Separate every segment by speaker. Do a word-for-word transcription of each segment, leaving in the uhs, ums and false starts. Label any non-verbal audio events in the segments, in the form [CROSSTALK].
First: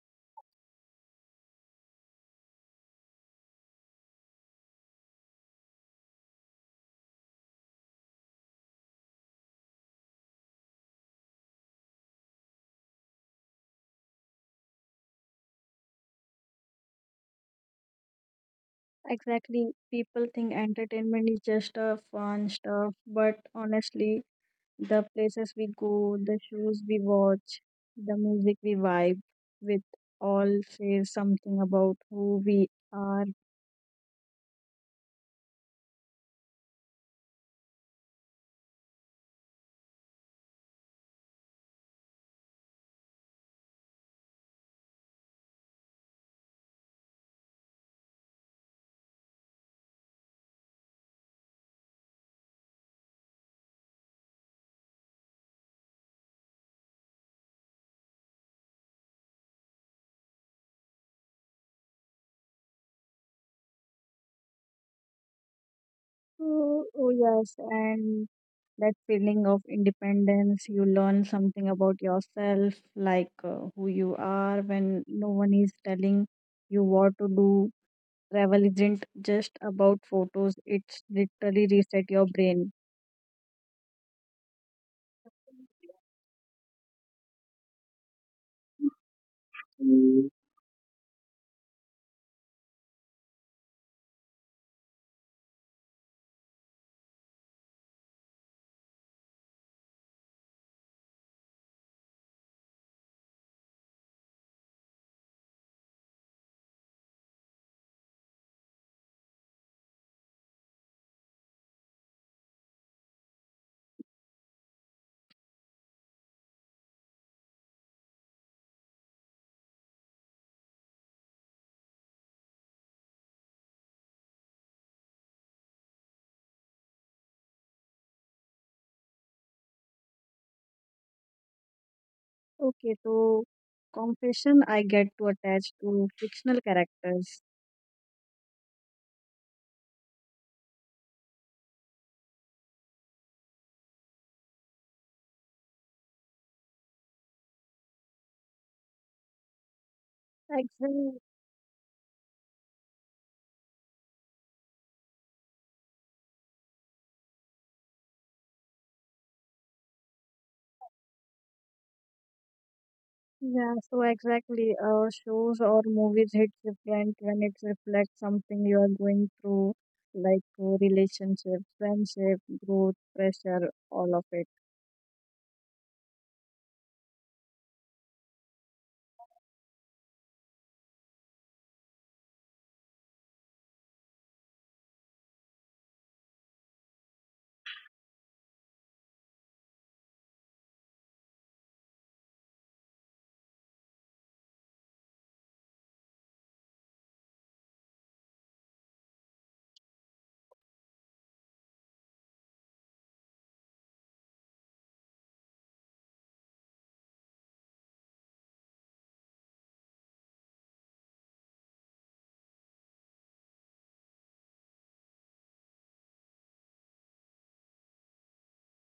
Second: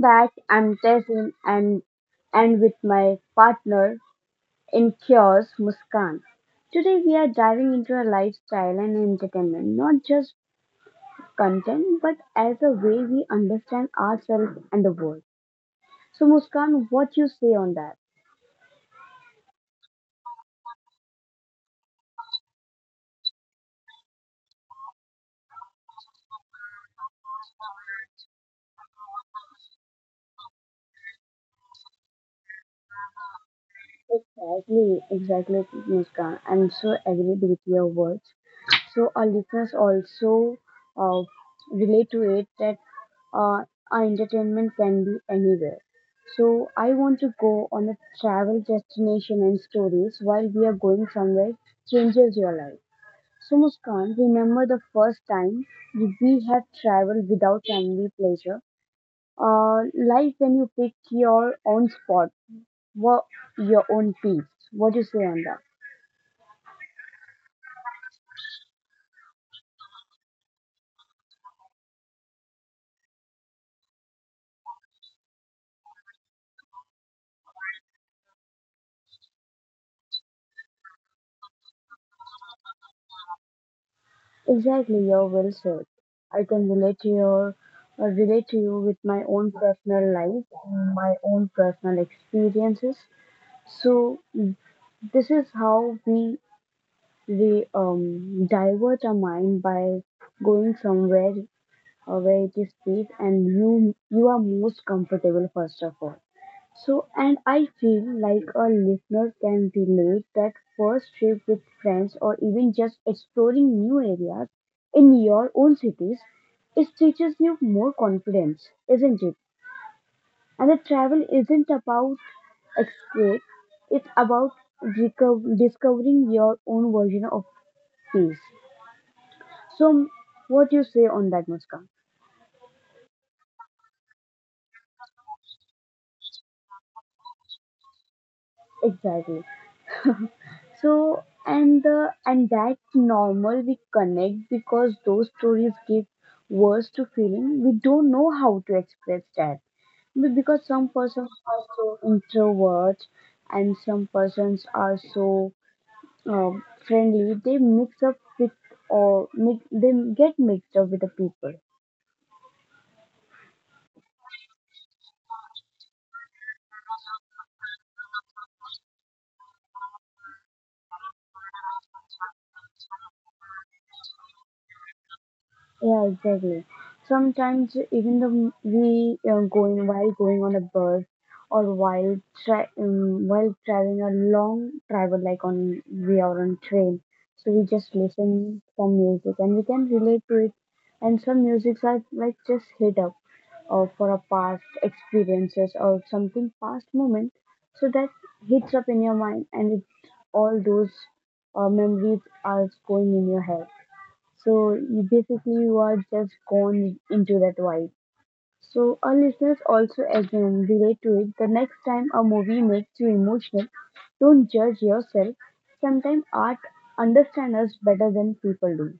Speaker 1: back. I'm Tazin and and with my partner in chaos, Muskan. Today we are diving into a lifestyle and entertainment, not just content, but as a way we understand ourselves and the world. So Muskan, what you say on that?
Speaker 2: Exactly. People think entertainment is just a fun stuff, but honestly, the places we go, the shows we watch, the music we vibe with all say something about who we are.
Speaker 1: Exactly, exactly, Muskan. I'm so agreed with your words. So our listeners also uh, relate to it that uh, our entertainment can be anywhere. So I want to go on a travel destination and stories while we are going somewhere changes your life. So Muskan, remember the first time we have traveled without family pleasure. Uh, like when you pick your own spot, what your own peace. What do you say on that?
Speaker 2: Oh, oh yes, and that feeling of independence, you learn something about yourself, like uh, who you are when no one is telling you what to do. Travel isn't just about photos, it's literally reset your brain.
Speaker 1: Exactly, you're well said. I can relate to your uh, relate to you with my own personal life, my own personal experiences. So this is how we we um divert our mind by going somewhere uh, where it is safe and you you are most comfortable first of all. So, and I feel like a listener can relate that first trip with friends or even just exploring new areas in your own cities, it teaches you more confidence, isn't it? And the travel isn't about escape, it's about reco- discovering your own version of peace. So, what you say on that, Muskan?
Speaker 2: Okay, so confession I get to attach to fictional characters.
Speaker 1: Exactly. So and the and that's normal. We connect because those stories give words to feeling we don't know how to express that. Be- Because some
Speaker 2: Exactly.
Speaker 1: persons are so introverts and some persons are so um, friendly, they mix up with or mix, they get mixed up with the people.
Speaker 2: Yeah, so exactly. Uh, shows or movies hit different when it reflects something you are going through, like uh, relationship, friendship, growth, pressure, all of it.
Speaker 1: Yeah, exactly. Sometimes even the we uh, going while going on a bus or while tra- um, while traveling a long travel like on we are on train, so we just listen some music and we can relate to it. And some musics are like just hit up or for a past experiences or something past moment, so that hits up in your mind and it all those uh, memories are going in your head. So you basically you are just gone into that vibe. So our listeners also assume relate to it. The next time a movie makes you emotional, don't judge yourself. Sometimes art understands us better than people do.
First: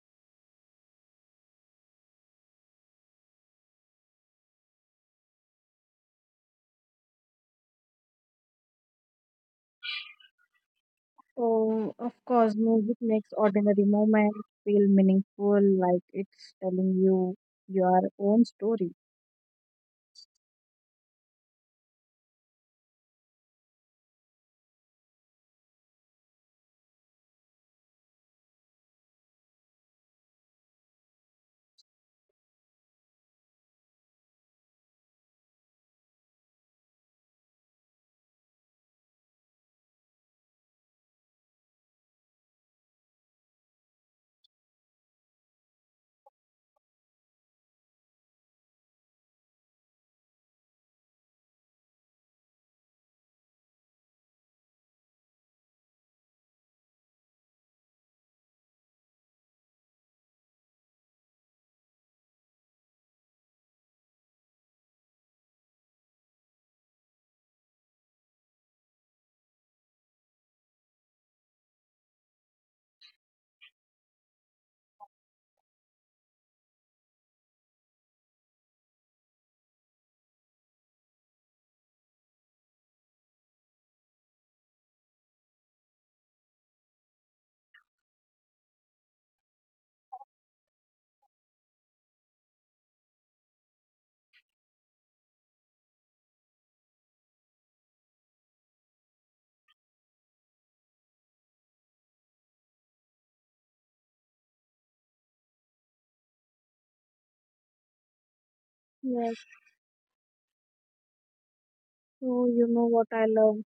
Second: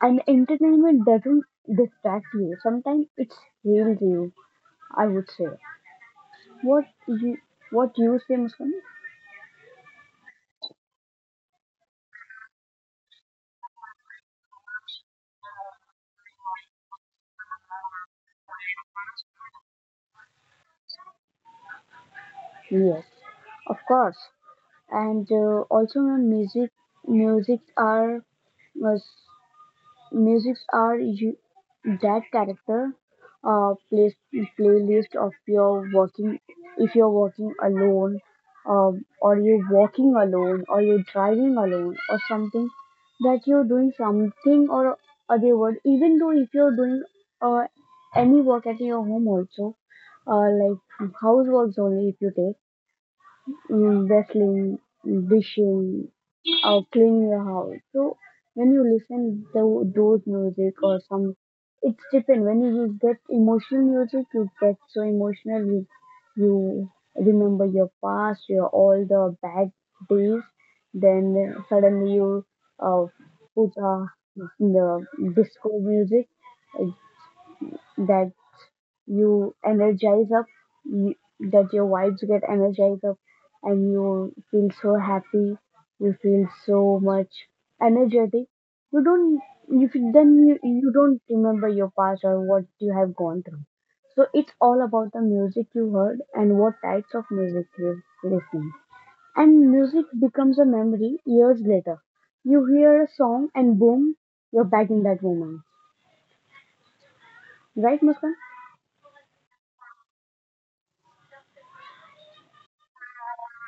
Speaker 1: And entertainment doesn't distract you. Sometimes it heals you, I would say. What you what you say, Muskan?
Speaker 2: So, of course, music makes ordinary moments feel meaningful, like it's telling you your own story.
Speaker 1: Yes, of course. And uh, also, you know, music music are uh, Musics are you, that character uh, play, playlist of your working if you're working alone um, or you're walking alone or you're driving alone or something that you're doing something or other word even though if you're doing uh, any work at your home also uh, like houseworks only if you take mm, wrestling, dishing uh, clean your house. So when you listen to those music or some, it's different. When you get emotional music, you get so emotional. You you remember your past, your all the bad days. Then suddenly you uh, put uh, the disco music uh, that you energize up you, that your vibes get energized up and you feel so happy, you feel so much energetic, you don't you feel, then you, you don't remember your past or what you have gone through. So it's all about the music you heard and what types of music you listening, and music becomes a memory years later. You hear a song and boom, you're back in that moment, right Muskan?
Speaker 2: Yes. So, you know what I love?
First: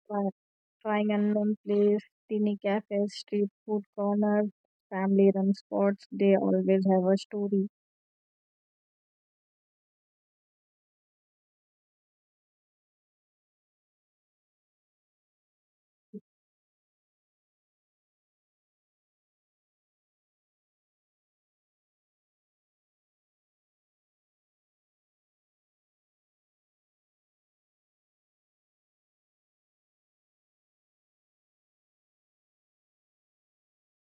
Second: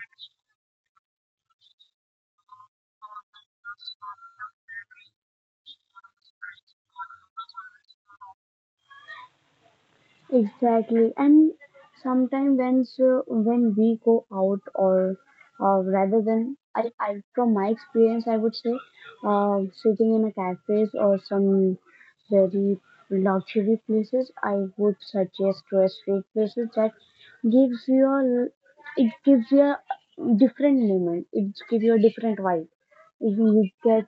Speaker 2: Trying unknown place, teeny cafes, street food corners, family run spots, they always have a story.
Speaker 1: Exactly, and sometimes when so when we go out or uh, rather than I, I from my experience I would say uh, sitting in a cafes or some very luxury places I would suggest to a street places that gives you a, it gives you a different moment, it gives you a different vibe if you get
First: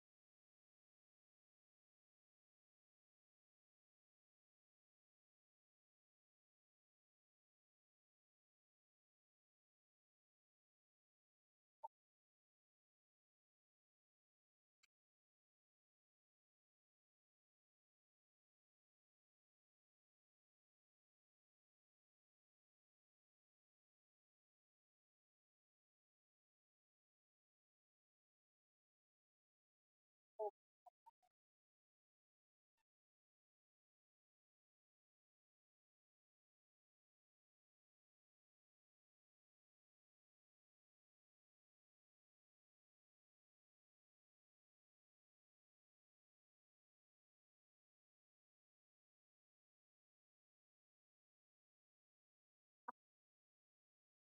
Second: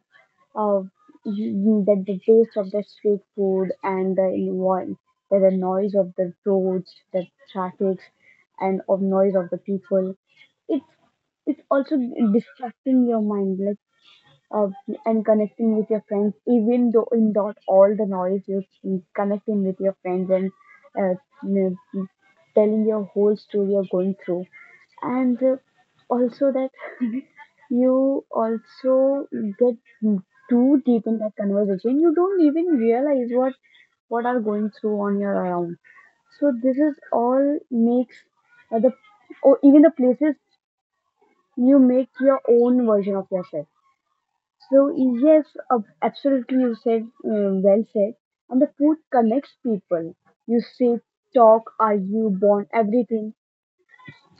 Speaker 1: uh, you- that the taste of the street food and the environment, that the noise of the roads, the traffic, and of noise of the people. It's it's also distracting your mind, like uh, and connecting with your friends. Even though in not all the noise, you're connecting with your friends and uh, you know, telling your whole story you're going through, and uh, also that you also get too deep in that conversation, you don't even realize what what are going through on your around. So this is all makes uh, the or even the places you make your own version of yourself. So yes, uh, absolutely you said, uh, well said. And the food connects people, you sit, talk, argue, bond, everything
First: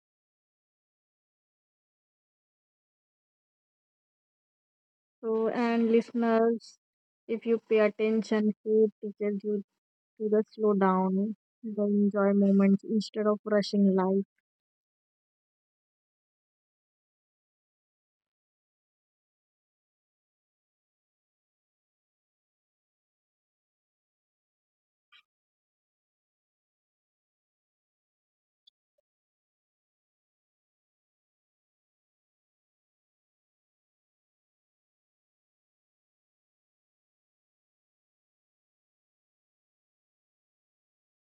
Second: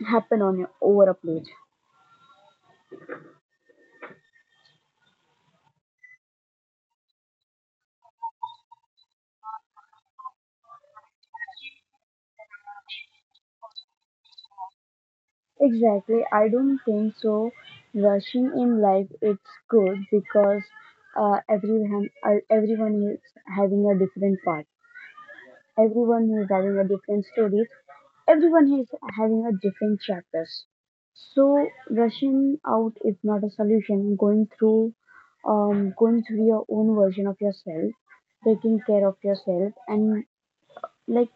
Speaker 1: happen on your over a plate.
Speaker 2: So, and listeners, if you pay attention, food teaches you to the slow down, the enjoy moments instead of rushing life.
Speaker 1: Exactly. I don't think so. Rushing in life, it's good because uh, everyone uh, everyone is having a different path. Everyone is having a different story. Everyone is having a different chapters. So rushing out is not a solution. Going through, um, going through your own version of yourself, taking care of yourself, and like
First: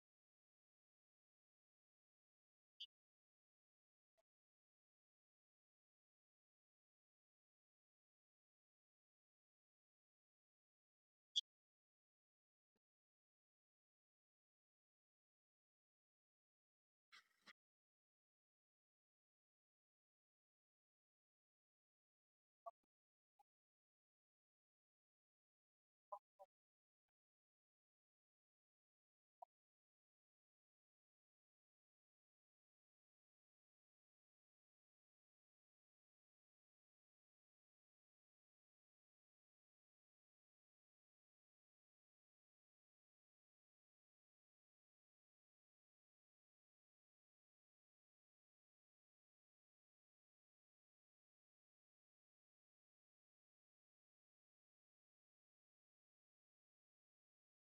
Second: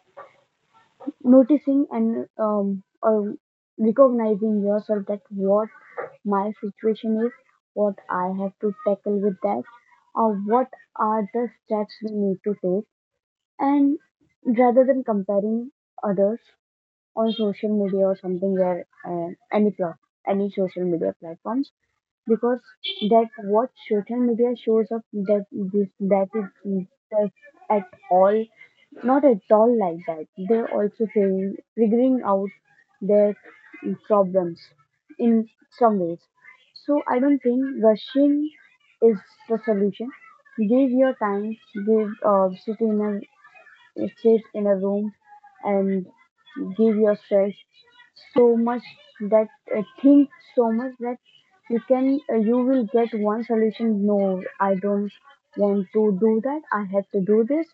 Speaker 1: noticing and um, or recognizing yourself that what my situation is, what I have to tackle with that, or what are the steps we need to take, and rather than comparing others on social media or something where uh, any pla- any social media platforms, because that what social media shows up that this that is just at all not at all like that. They're also figuring, figuring out their problems in some ways. So I don't think rushing is the solution. Give your time, give uh, sit in a sit in a room and give yourself so much that uh, think so much that you can uh, you will get one solution. No, I don't want to do that, I have to do this.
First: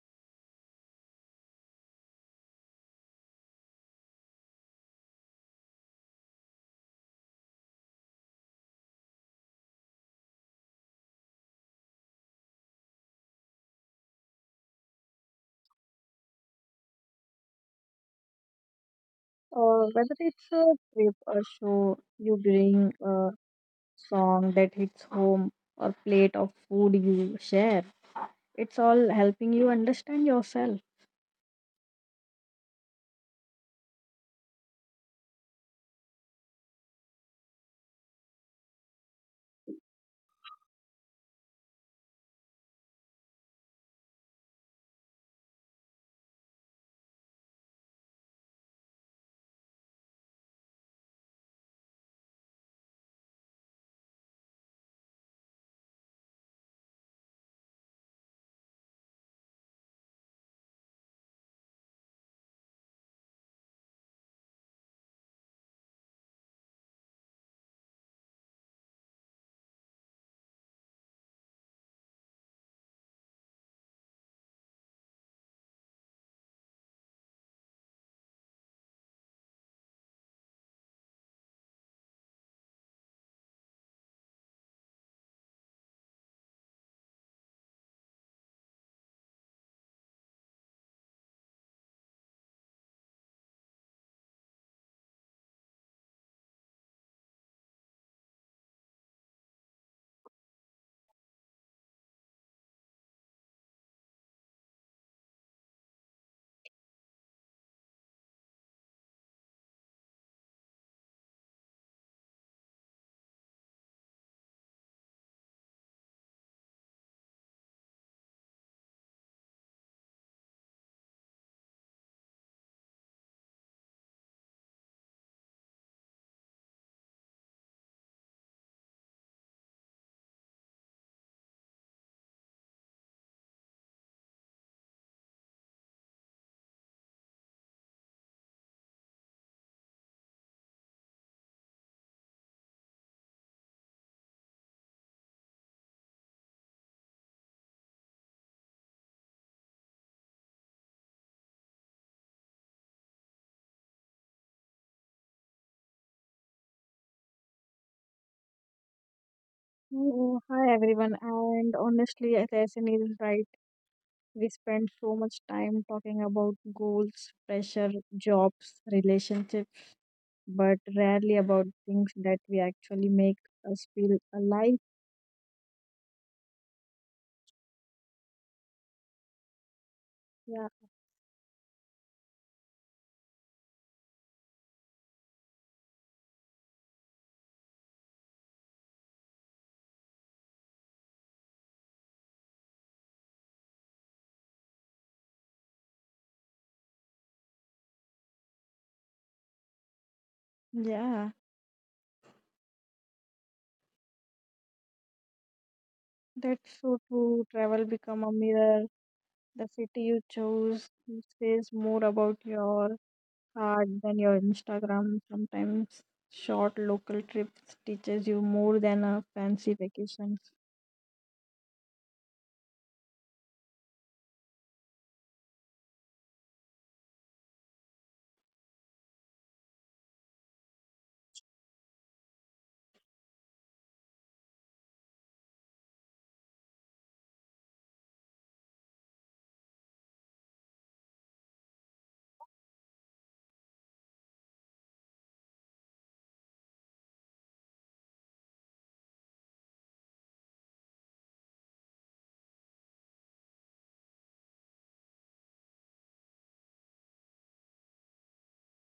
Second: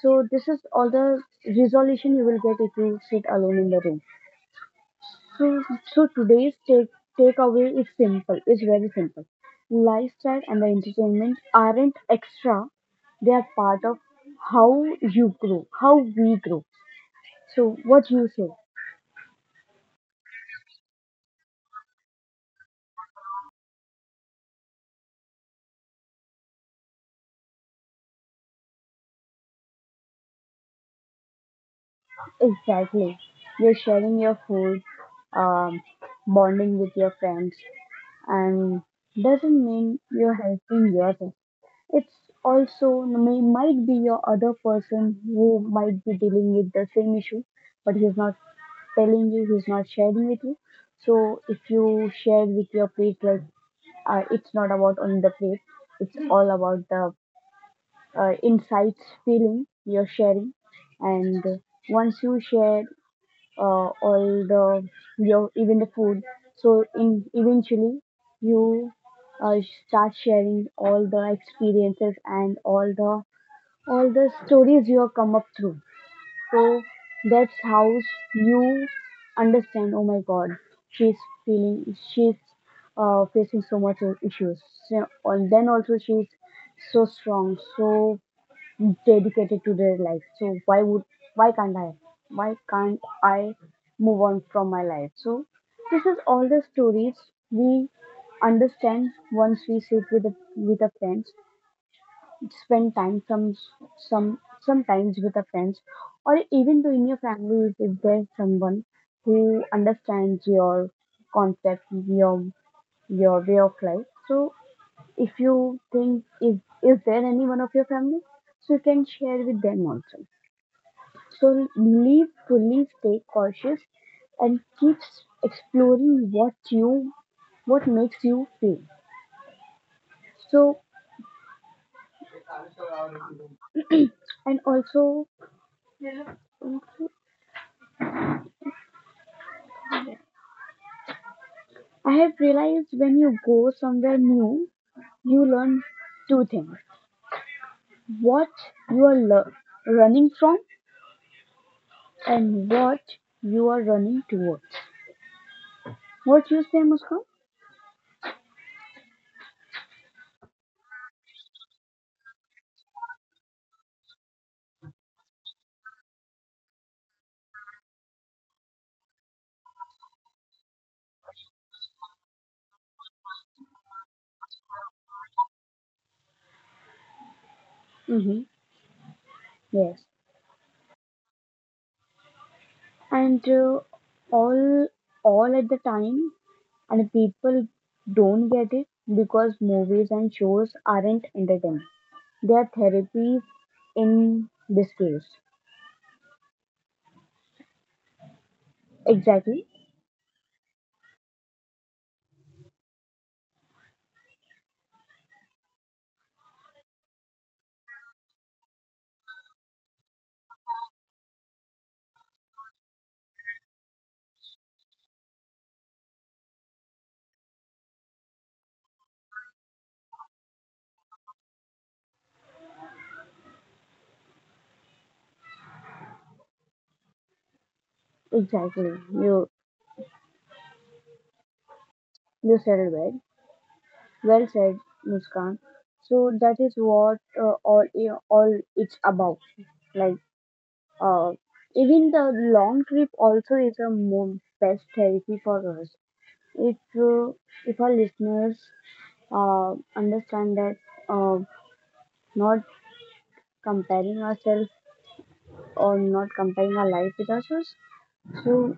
Speaker 1: So this is all the resolution you will get if you sit alone in the room. So so today's take takeaway is simple, it's very simple. Lifestyle and the entertainment aren't extra, they are part of how you grow, how we grow. So what you say
Speaker 2: Uh, whether it's a trip or show, you bring a song that hits home or plate of food you share. It's all helping you understand yourself.
Speaker 1: exactly? You're sharing your food, um, bonding with your friends, and doesn't mean you're helping yourself. It's also no, may might be your other person who might be dealing with the same issue, but he's not telling you, he's not sharing with you. So if you share with your plate, like uh, it's not about on the plate, it's all about the uh, insights feeling you're sharing, and once you share uh, all the your even the food. So in eventually you uh, start sharing all the experiences and all the all the stories you have come up through. So that's how you understand. Oh my God, she's feeling, she's uh, facing so much issues. So, and then also she's so strong. So dedicated to their life. So why would why can't I? Why can't I move on from my life? So this is all the stories we understand once we sit with a, with a friends, spend time some some sometimes with a friends, or even to in your family if there's someone who understands your concept, your your way of life. So if you think if is there anyone of your family, so you can share with them also. So leave fully, stay cautious, and keep s- exploring what you what makes you feel. So and also I have realized when you go somewhere new, you learn two things: what you are lear- running from and what you are running towards. What you say, Muskan?
Speaker 2: Oh, hi everyone, and honestly, Tyson is right. We spend so much time talking about goals, pressure, jobs, relationships, but rarely about things that we actually make us feel alive.
Speaker 1: Mm-hmm. Yes,
Speaker 2: Yeah,
Speaker 1: and uh, all all at the time and people don't get it because movies and shows aren't entertainment. They are therapies in disguise. Exactly,
Speaker 2: yeah, that's so true. Travel become a mirror. The city you chose says more about your heart than your Instagram. Sometimes short local trips teaches you more than a fancy vacation.
Speaker 1: exactly. You you said it well. Well said, Muskan. So that is what uh, all all it's about. Like uh, even the long trip also is a mo- best therapy for us. If uh, if our listeners uh, understand that uh, not comparing ourselves or not comparing our life with ourselves. So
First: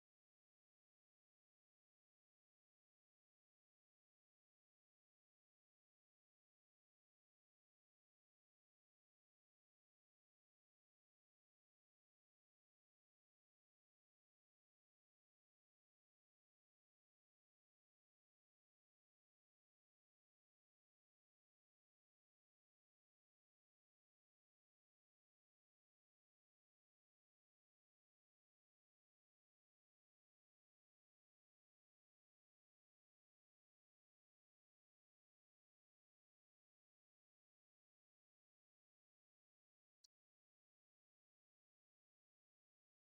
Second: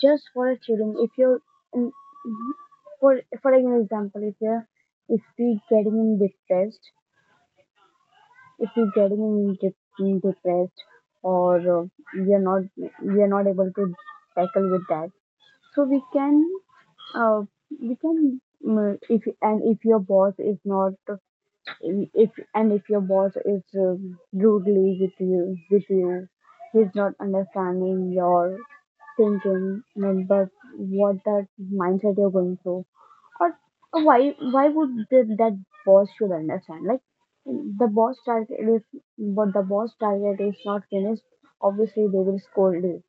Speaker 1: just for a children, if you're in, for for an example, if you're if we getting in depressed, if we getting in de- in depressed, or uh, we are not we are not able to tackle with that. So we can uh, we can mm, if and if your boss is not if and if your boss is um rudely with you with you he's not understanding your thinking mm, that what that mindset you're going through or why why would the, that boss should understand like the boss target is but the boss target is not finished, obviously they will scold you.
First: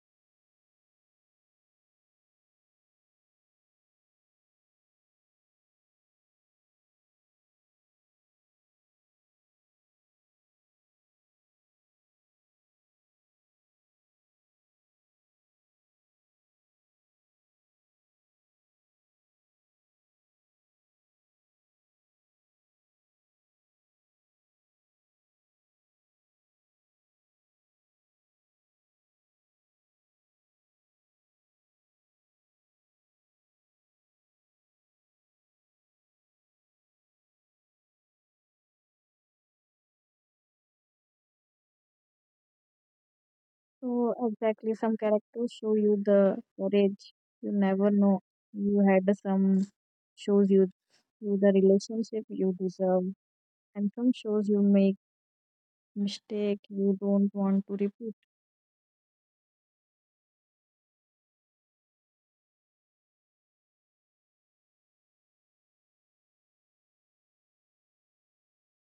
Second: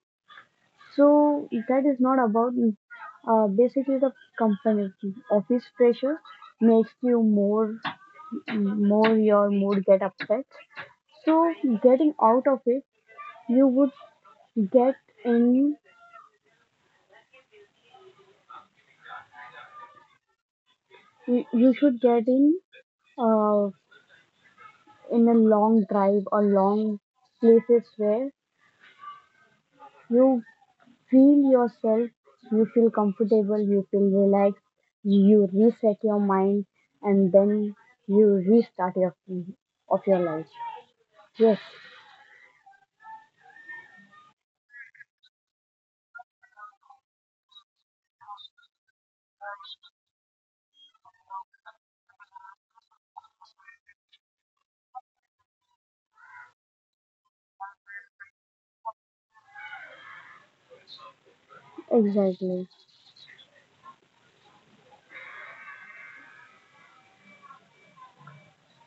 Speaker 1: So that is not about uh, basically the company office pressure makes you more more your mood get upset. So getting out of it you would get in you you should get in uh, in a long drive or long places where you feel yourself, you feel comfortable, you feel relaxed, you reset your mind, and then you restart your of your life. Yes,
Speaker 2: So exactly, some characters show you the courage you never know you had. Some shows you you the relationship you deserve, and some shows you make mistake you don't want to repeat.
Speaker 1: exactly.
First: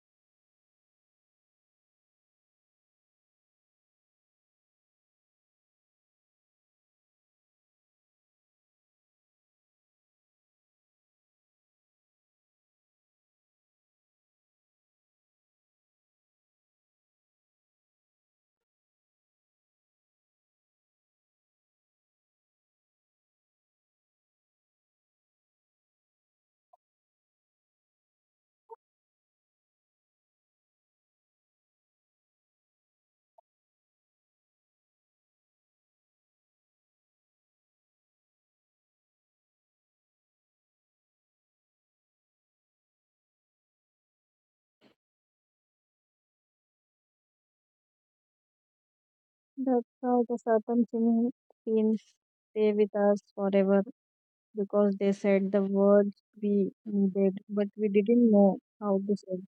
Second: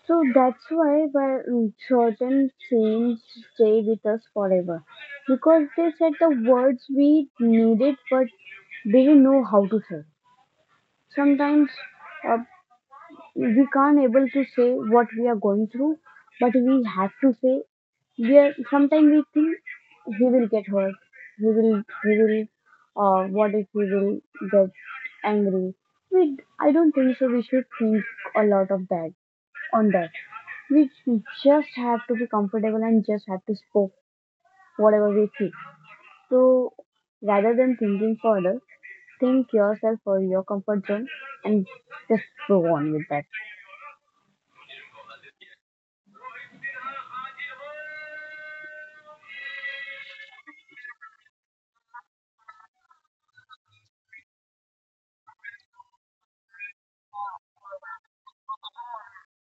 Speaker 1: So that's why, but certain things stay with us forever because they said the words we needed but didn't know how to say. Sometimes uh, we can't able to say what we are going through, but we have to say we are, sometimes we think he will get hurt. He will he will uh what if he will get angry? We I don't think so we should think a lot of that on that. We just have to be comfortable and just have to spoke whatever we feel. So rather than thinking further, think yourself for your comfort zone and just go on with that.
Speaker 2: That's how the certain thing scenes stay with us forever because they said the words we needed, but we didn't know how to say.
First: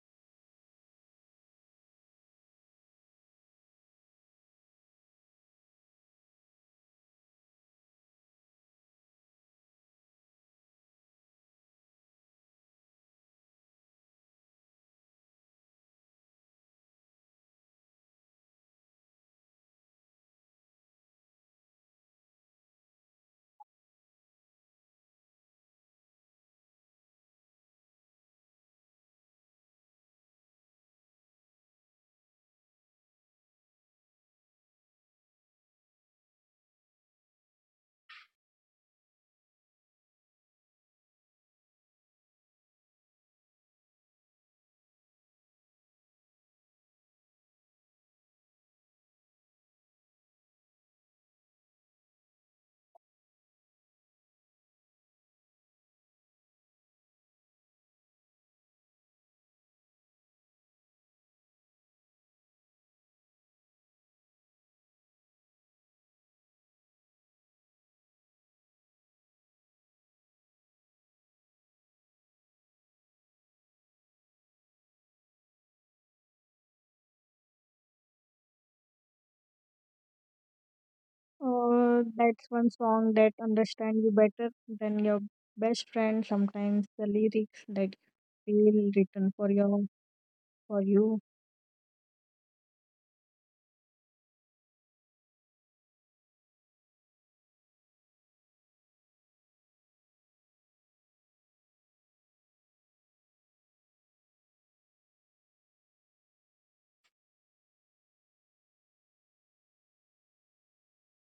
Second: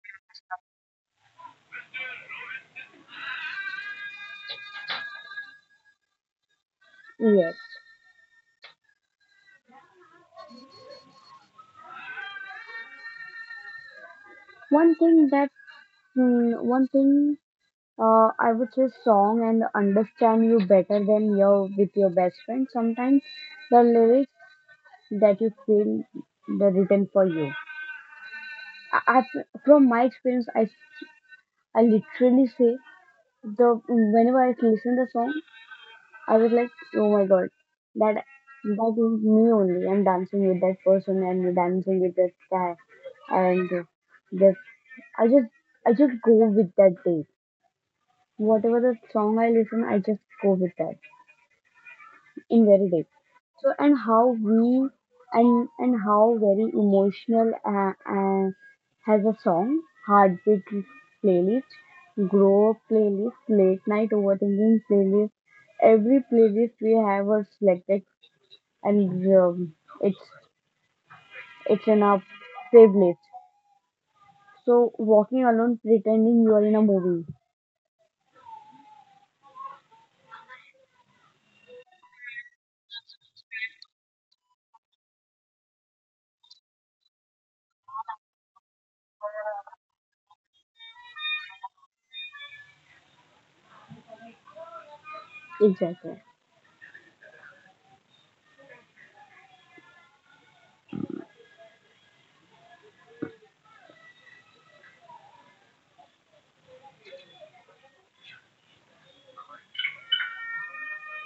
Speaker 1: Yes. One thing that mm, One thing, uh, I would say, song and understand you better than your with your best friend. Sometimes the lyrics that you feel the written for you. I, I From my experience, I I literally say the whenever I listen the song, I was like, oh my god, that that is me only. I'm dancing with that person and dancing with that guy and this. I just I just go with that day. Whatever the song I listen, I just go with that in very deep. So, and how we, and and how very emotional, uh, uh, has a song: heartbeat playlist, grow up playlist, late night overthinking playlist. Every playlist we have was selected, and um, it's it's in our playlist. So walking alone, pretending you are in a movie.
Speaker 2: Or that's one song that understand you better than your best friend. Sometimes the lyrics that feel written for your for you.
Speaker 1: Exactly.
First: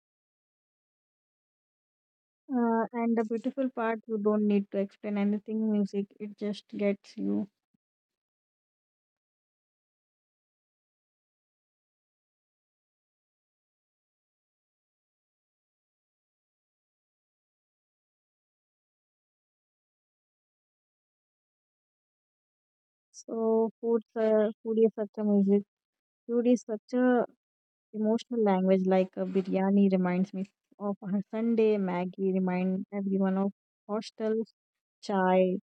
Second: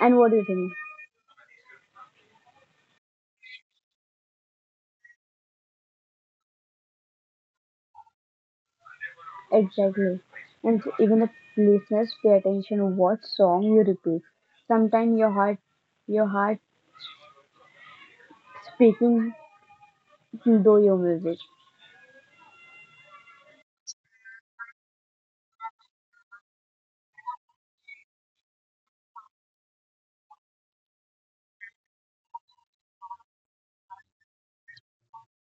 Speaker 1: And what do you think?
Speaker 2: Uh, and the beautiful part, you don't need to explain anything. Music, it just gets you.
Speaker 1: Exactly. And even the listeners pay attention to what song you repeat. Sometimes your heart, your heart speaking through your music.
Speaker 2: So food, uh, food is such a music. Food is such a emotional language. Like a biryani reminds me of a Sunday. Maggie remind everyone of hostels. Chai,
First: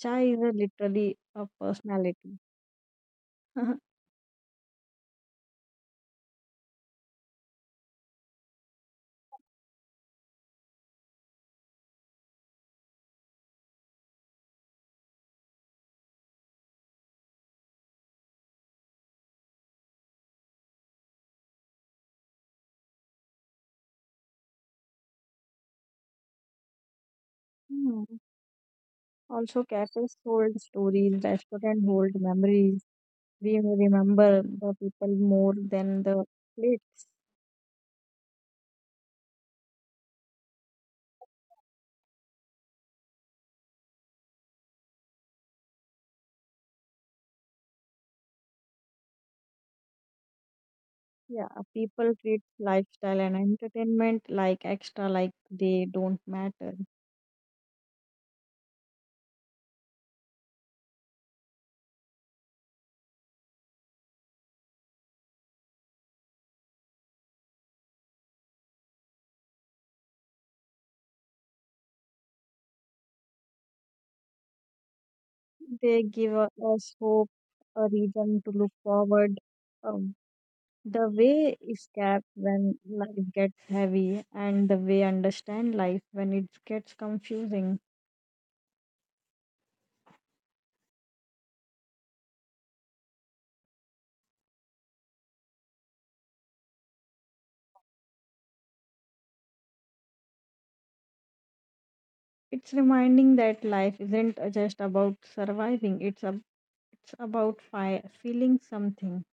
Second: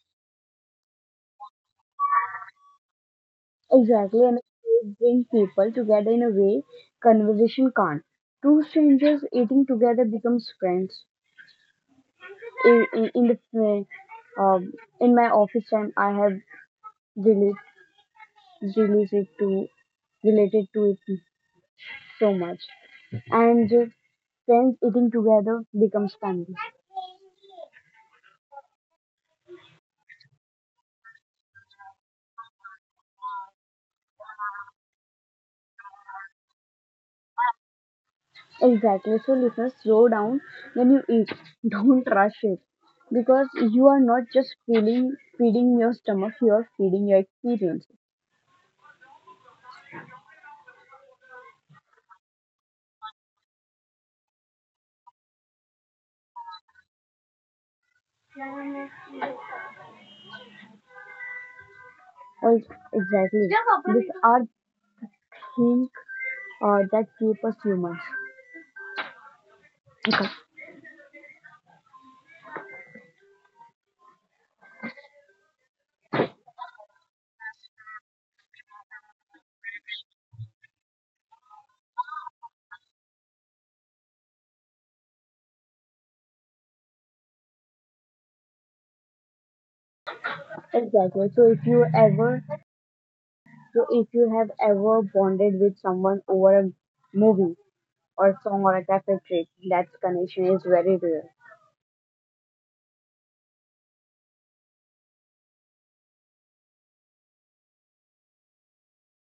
Speaker 2: chai is a literally a personality. [LAUGHS]
Speaker 1: Exactly, and it bring people together in a way conversation can't. Two strangers eating together becomes friends. In, in, in the uh, um, in my office time, I have relate, related to, related to it so much, and uh, friends eating together becomes family.
Speaker 2: Hmm. Also, cafes hold stories, restaurants hold memories. We may remember the people more than the plates.
Speaker 1: Exactly. So, listeners, slow down when you eat. [LAUGHS] Don't rush it because you are not just feeling feeding your stomach; you are feeding your experience.
Speaker 2: Yeah, people treat lifestyle and entertainment like extra, like they don't matter.
Speaker 1: Oh, exactly. These are things uh, that keep us humans.
Speaker 2: They give u- us hope, a reason to look forward. Um, the way escape when life gets heavy, and the way understand life when it gets confusing.
Speaker 1: Exactly. So, if you ever, so if you have ever bonded with someone over a movie or song or a cafe trip, that connection is very real.
Speaker 2: It's reminding that life isn't just about surviving. It's a, it's about fi- feeling something.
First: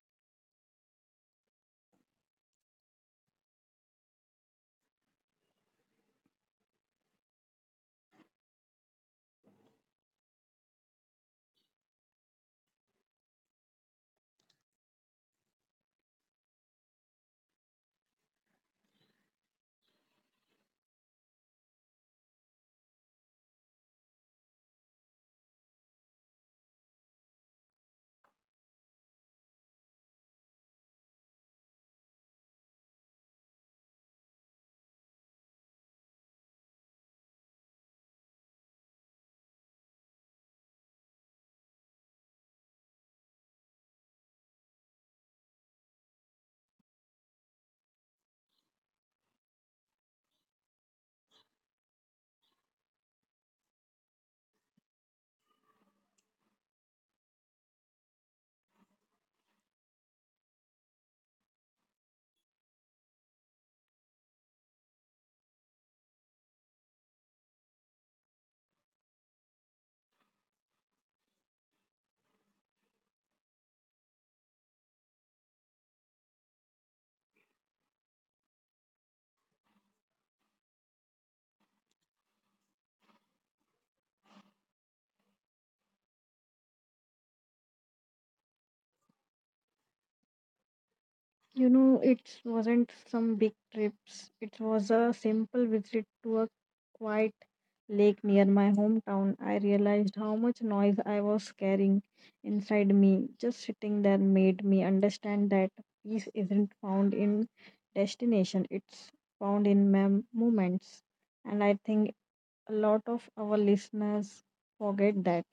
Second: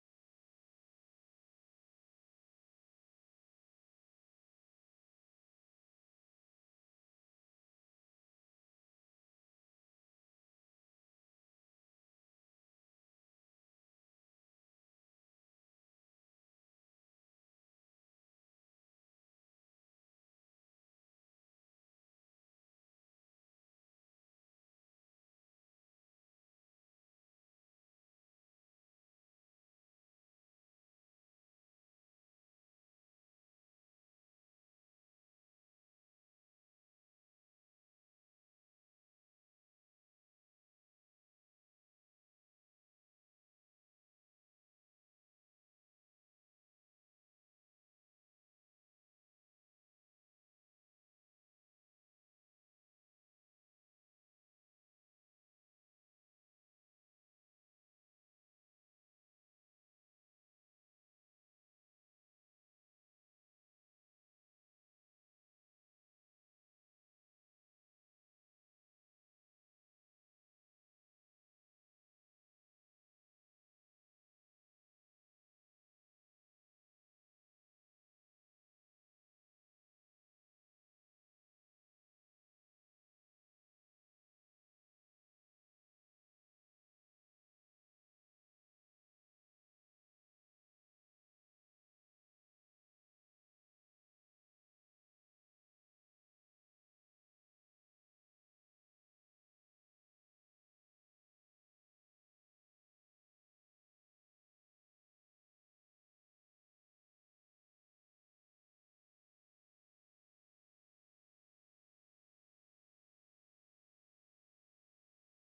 Speaker 2: You know, it wasn't some big trips. It was a simple visit to a quiet lake near my hometown. I realized how much noise I was carrying inside me. Just sitting there made me understand that peace isn't found in destination, it's found in mem- moments. And I think a lot of our listeners forget that.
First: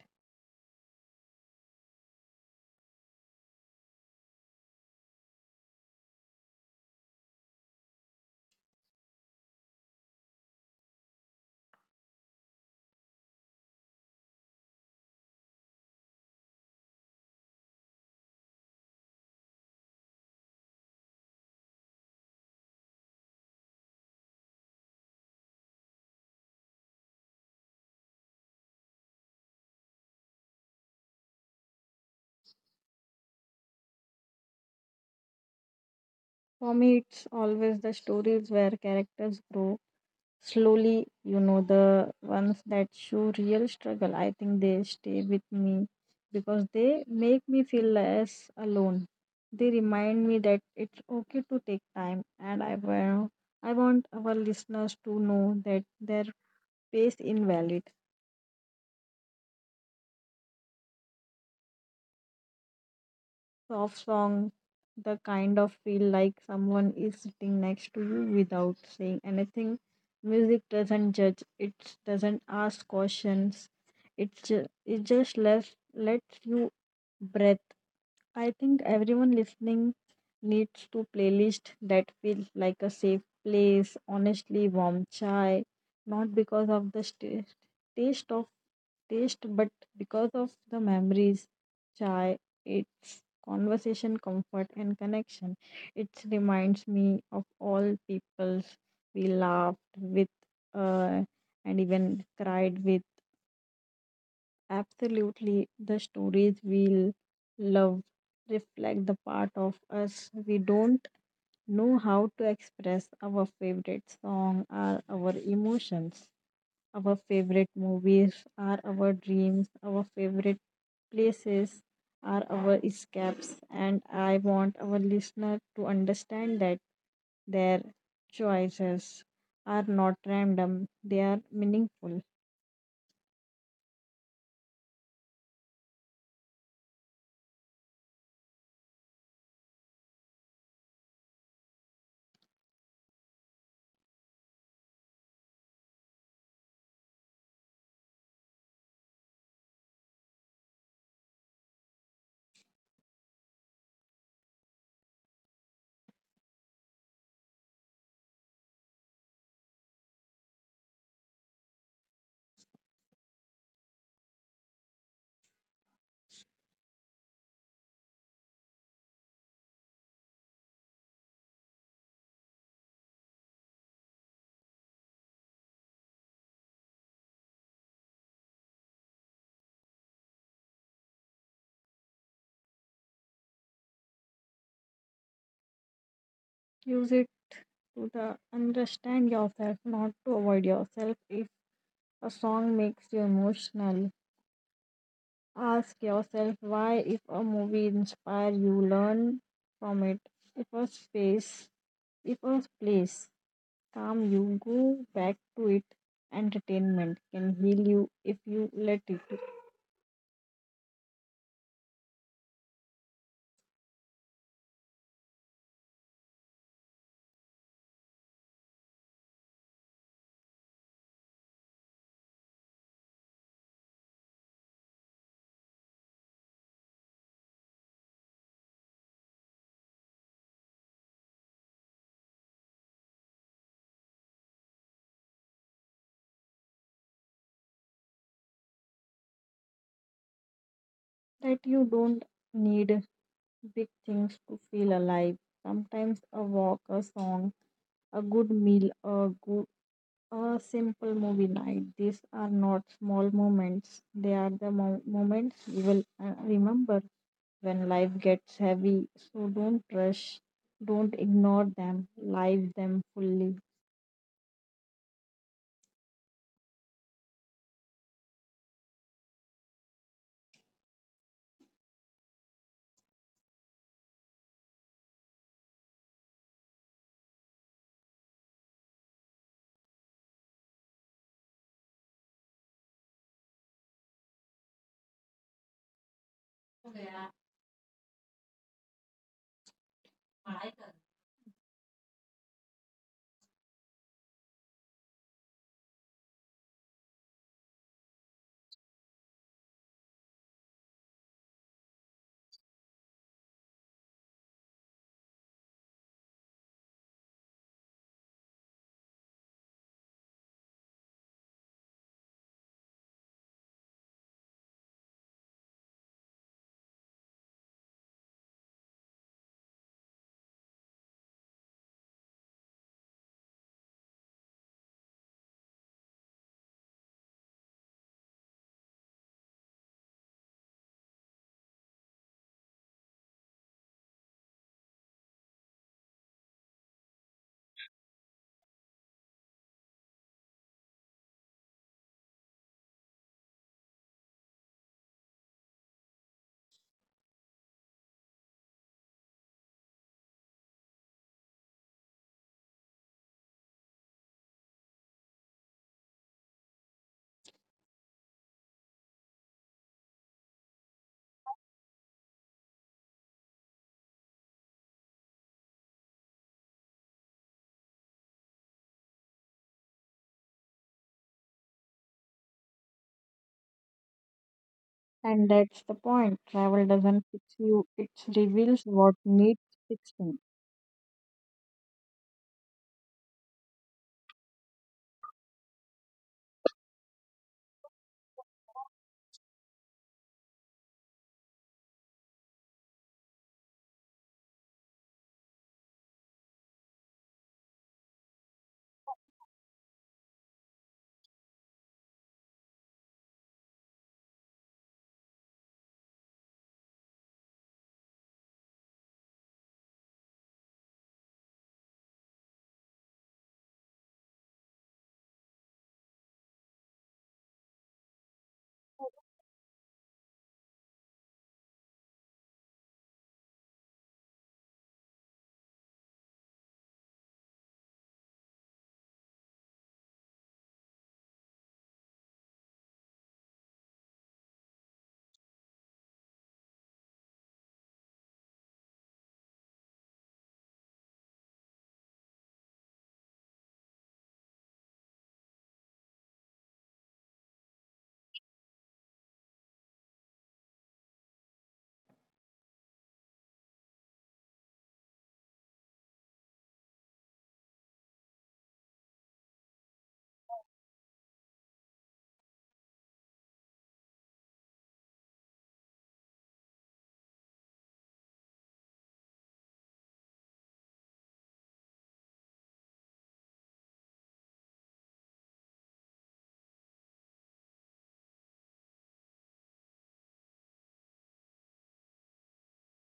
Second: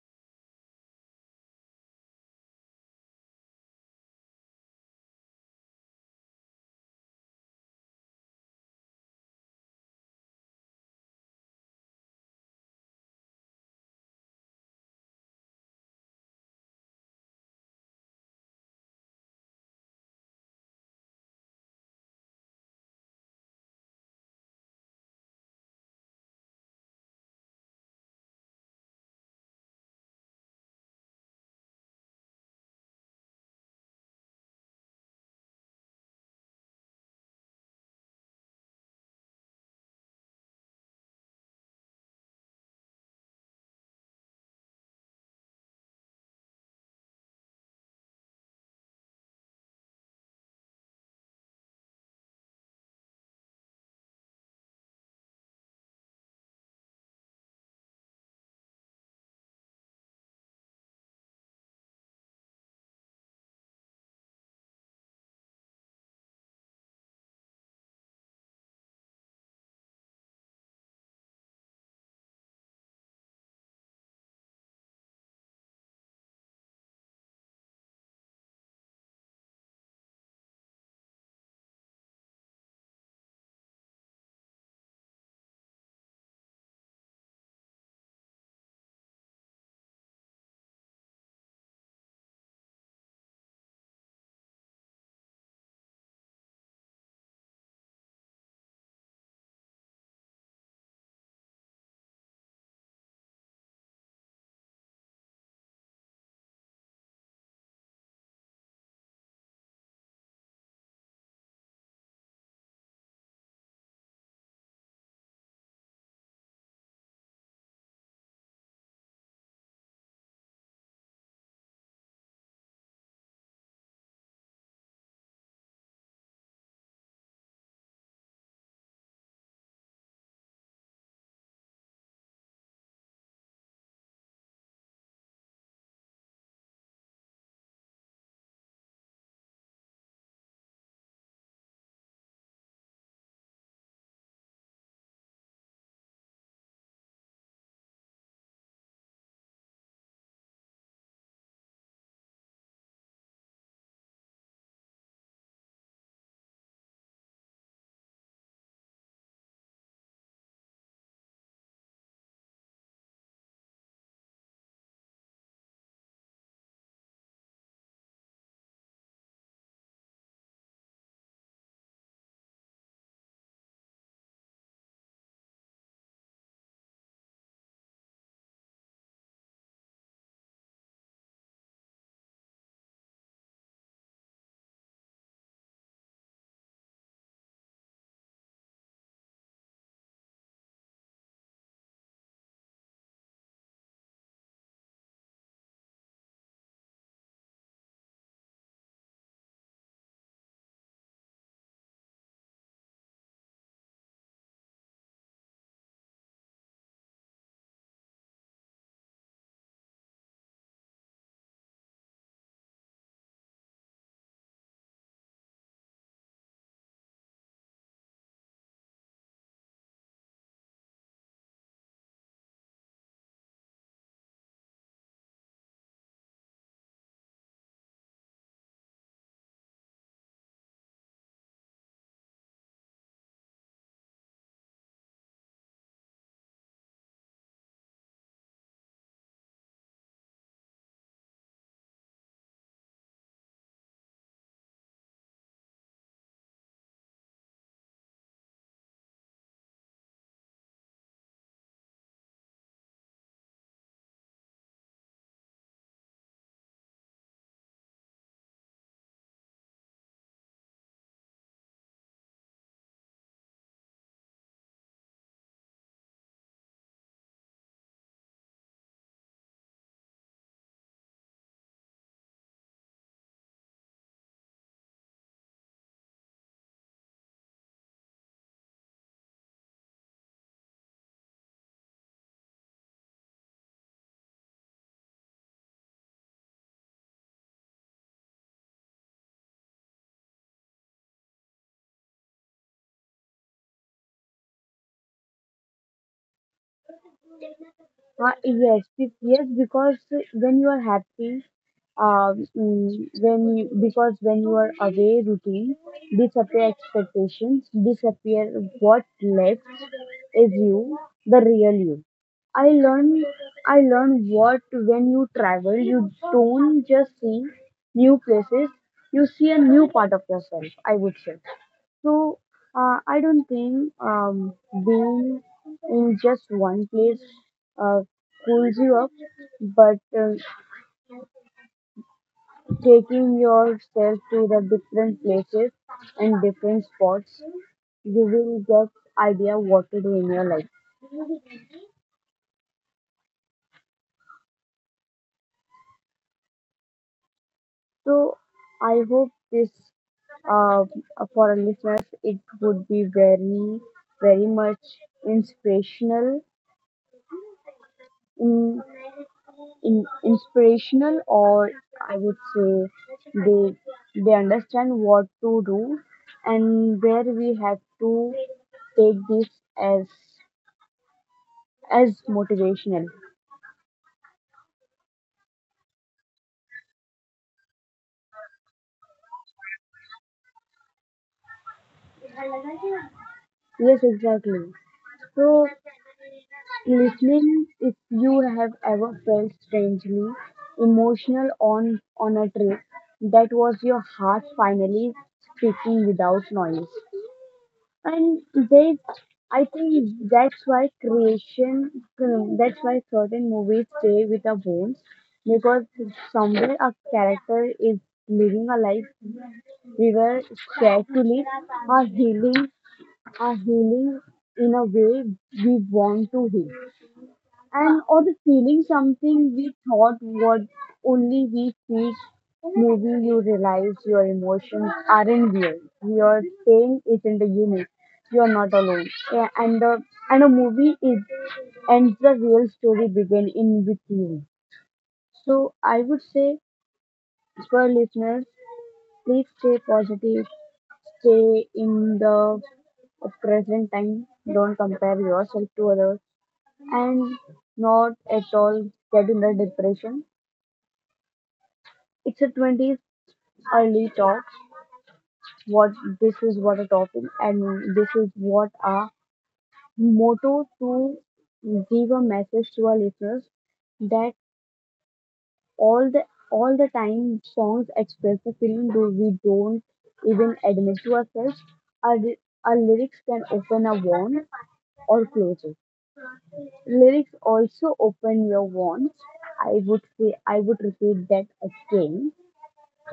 Speaker 2: For me, it's always the stories where characters grow slowly, you know, the ones that show real struggle. I think they stay with me because they make me feel less alone. They remind me that it's okay to take time, and i will i want our listeners to know that their pace is valid. Soft song, the kind of feel like someone is sitting next to you without saying anything. Music doesn't judge, it doesn't ask questions. It's just, it just lets lets you breathe. I think everyone listening needs to playlist that feels like a safe place, honestly warm chai, not because of the st- taste of taste but because of the memories. Chai, its conversation, comfort and connection. It reminds me of all people we laughed with, uh, and even cried with. Absolutely, the stories we love reflect the part of us we don't know how to express our favorite song or our emotions. Our favorite movies are our dreams, our favorite places are our escapes, and I want our listener to understand that their choices are not random, they are meaningful. Use it to the understand yourself, not to avoid yourself. If a song makes you emotional, ask yourself why. If a movie inspires you, learn from it. If a space, if a place calm you, go back to it. Entertainment can heal you if you let it. That you don't need big things to feel alive. Sometimes a walk, a song, a good meal, a good a simple movie night. These are not small moments. They are the mo- moments you will uh, remember when life gets heavy. So don't rush. Don't ignore them. Live them fully.
Speaker 1: Uh, yes, be- yes, because when you are happy, um, mm, when you, because when you are away, routine disappear, expectations disappear, what left is you, the real you. I learn, I learn what, when you travel, you don't just see new places, you see a new part of yourself, I would say. So, uh, I don't think um, being in just one place uh, cools you up, but uh, taking yourself to the different places and different spots, you will get idea what to do in your life. So, I hope this, uh, for our listeners, it would be very, very much inspirational, in in, inspirational, or I would say they they understand what to do and where we have to take this, as as motivational.
Speaker 2: And that's the point. Travel doesn't fix you, it reveals what needs fixing.
Speaker 1: Yes, exactly. So, listening, if you have ever felt strangely emotional on on a trip, that was your heart finally speaking without noise. And they, I think that's why creation, that's why certain movies stay with a bone, because somewhere a character is living a life we were scared to live, or healing, or healing in a way we want to heal, and or the feeling something we thought was only we feel. Movie, you realize your emotions aren't real, your pain isn't a unit, you're not alone. Yeah, and the and a movie is, and the real story begin in with you. So I would say, for listeners, please stay positive, stay in the present time, don't compare yourself to others, and not at all get in a depression. It's a twenties early talk. What, this is what a topic, and this is what our motto to give a message to our listeners, that all the all the time songs express the feeling though we don't even admit to ourselves. Our, our lyrics can open a wound or close it. Lyrics also open your wounds, I would say, I would repeat that again.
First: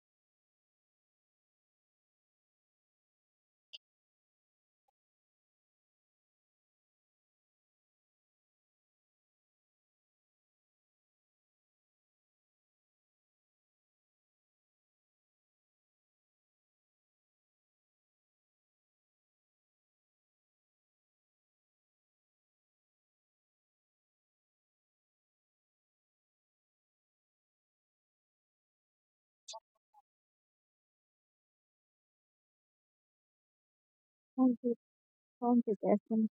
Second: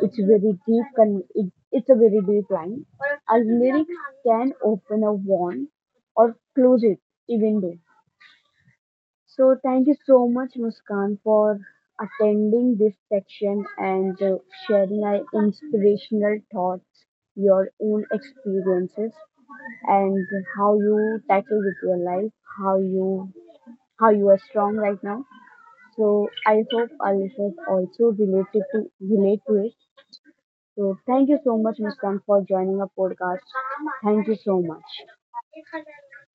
Speaker 1: It's very deep. Con- it, it's a very deep line. A lyric can open a wound or close it, even though. So thank you so much, Muskan, for attending this section, and uh, sharing our inspirational thoughts, your own experiences, and how you tackle with your life, how you how you are strong right now. So I hope our listeners also related to relate to it. So thank you so much, Muskan, for joining our podcast. Thank you
Speaker 2: Thank
Speaker 1: so
Speaker 2: you.
Speaker 1: much.
Speaker 2: Thank you, Kasim.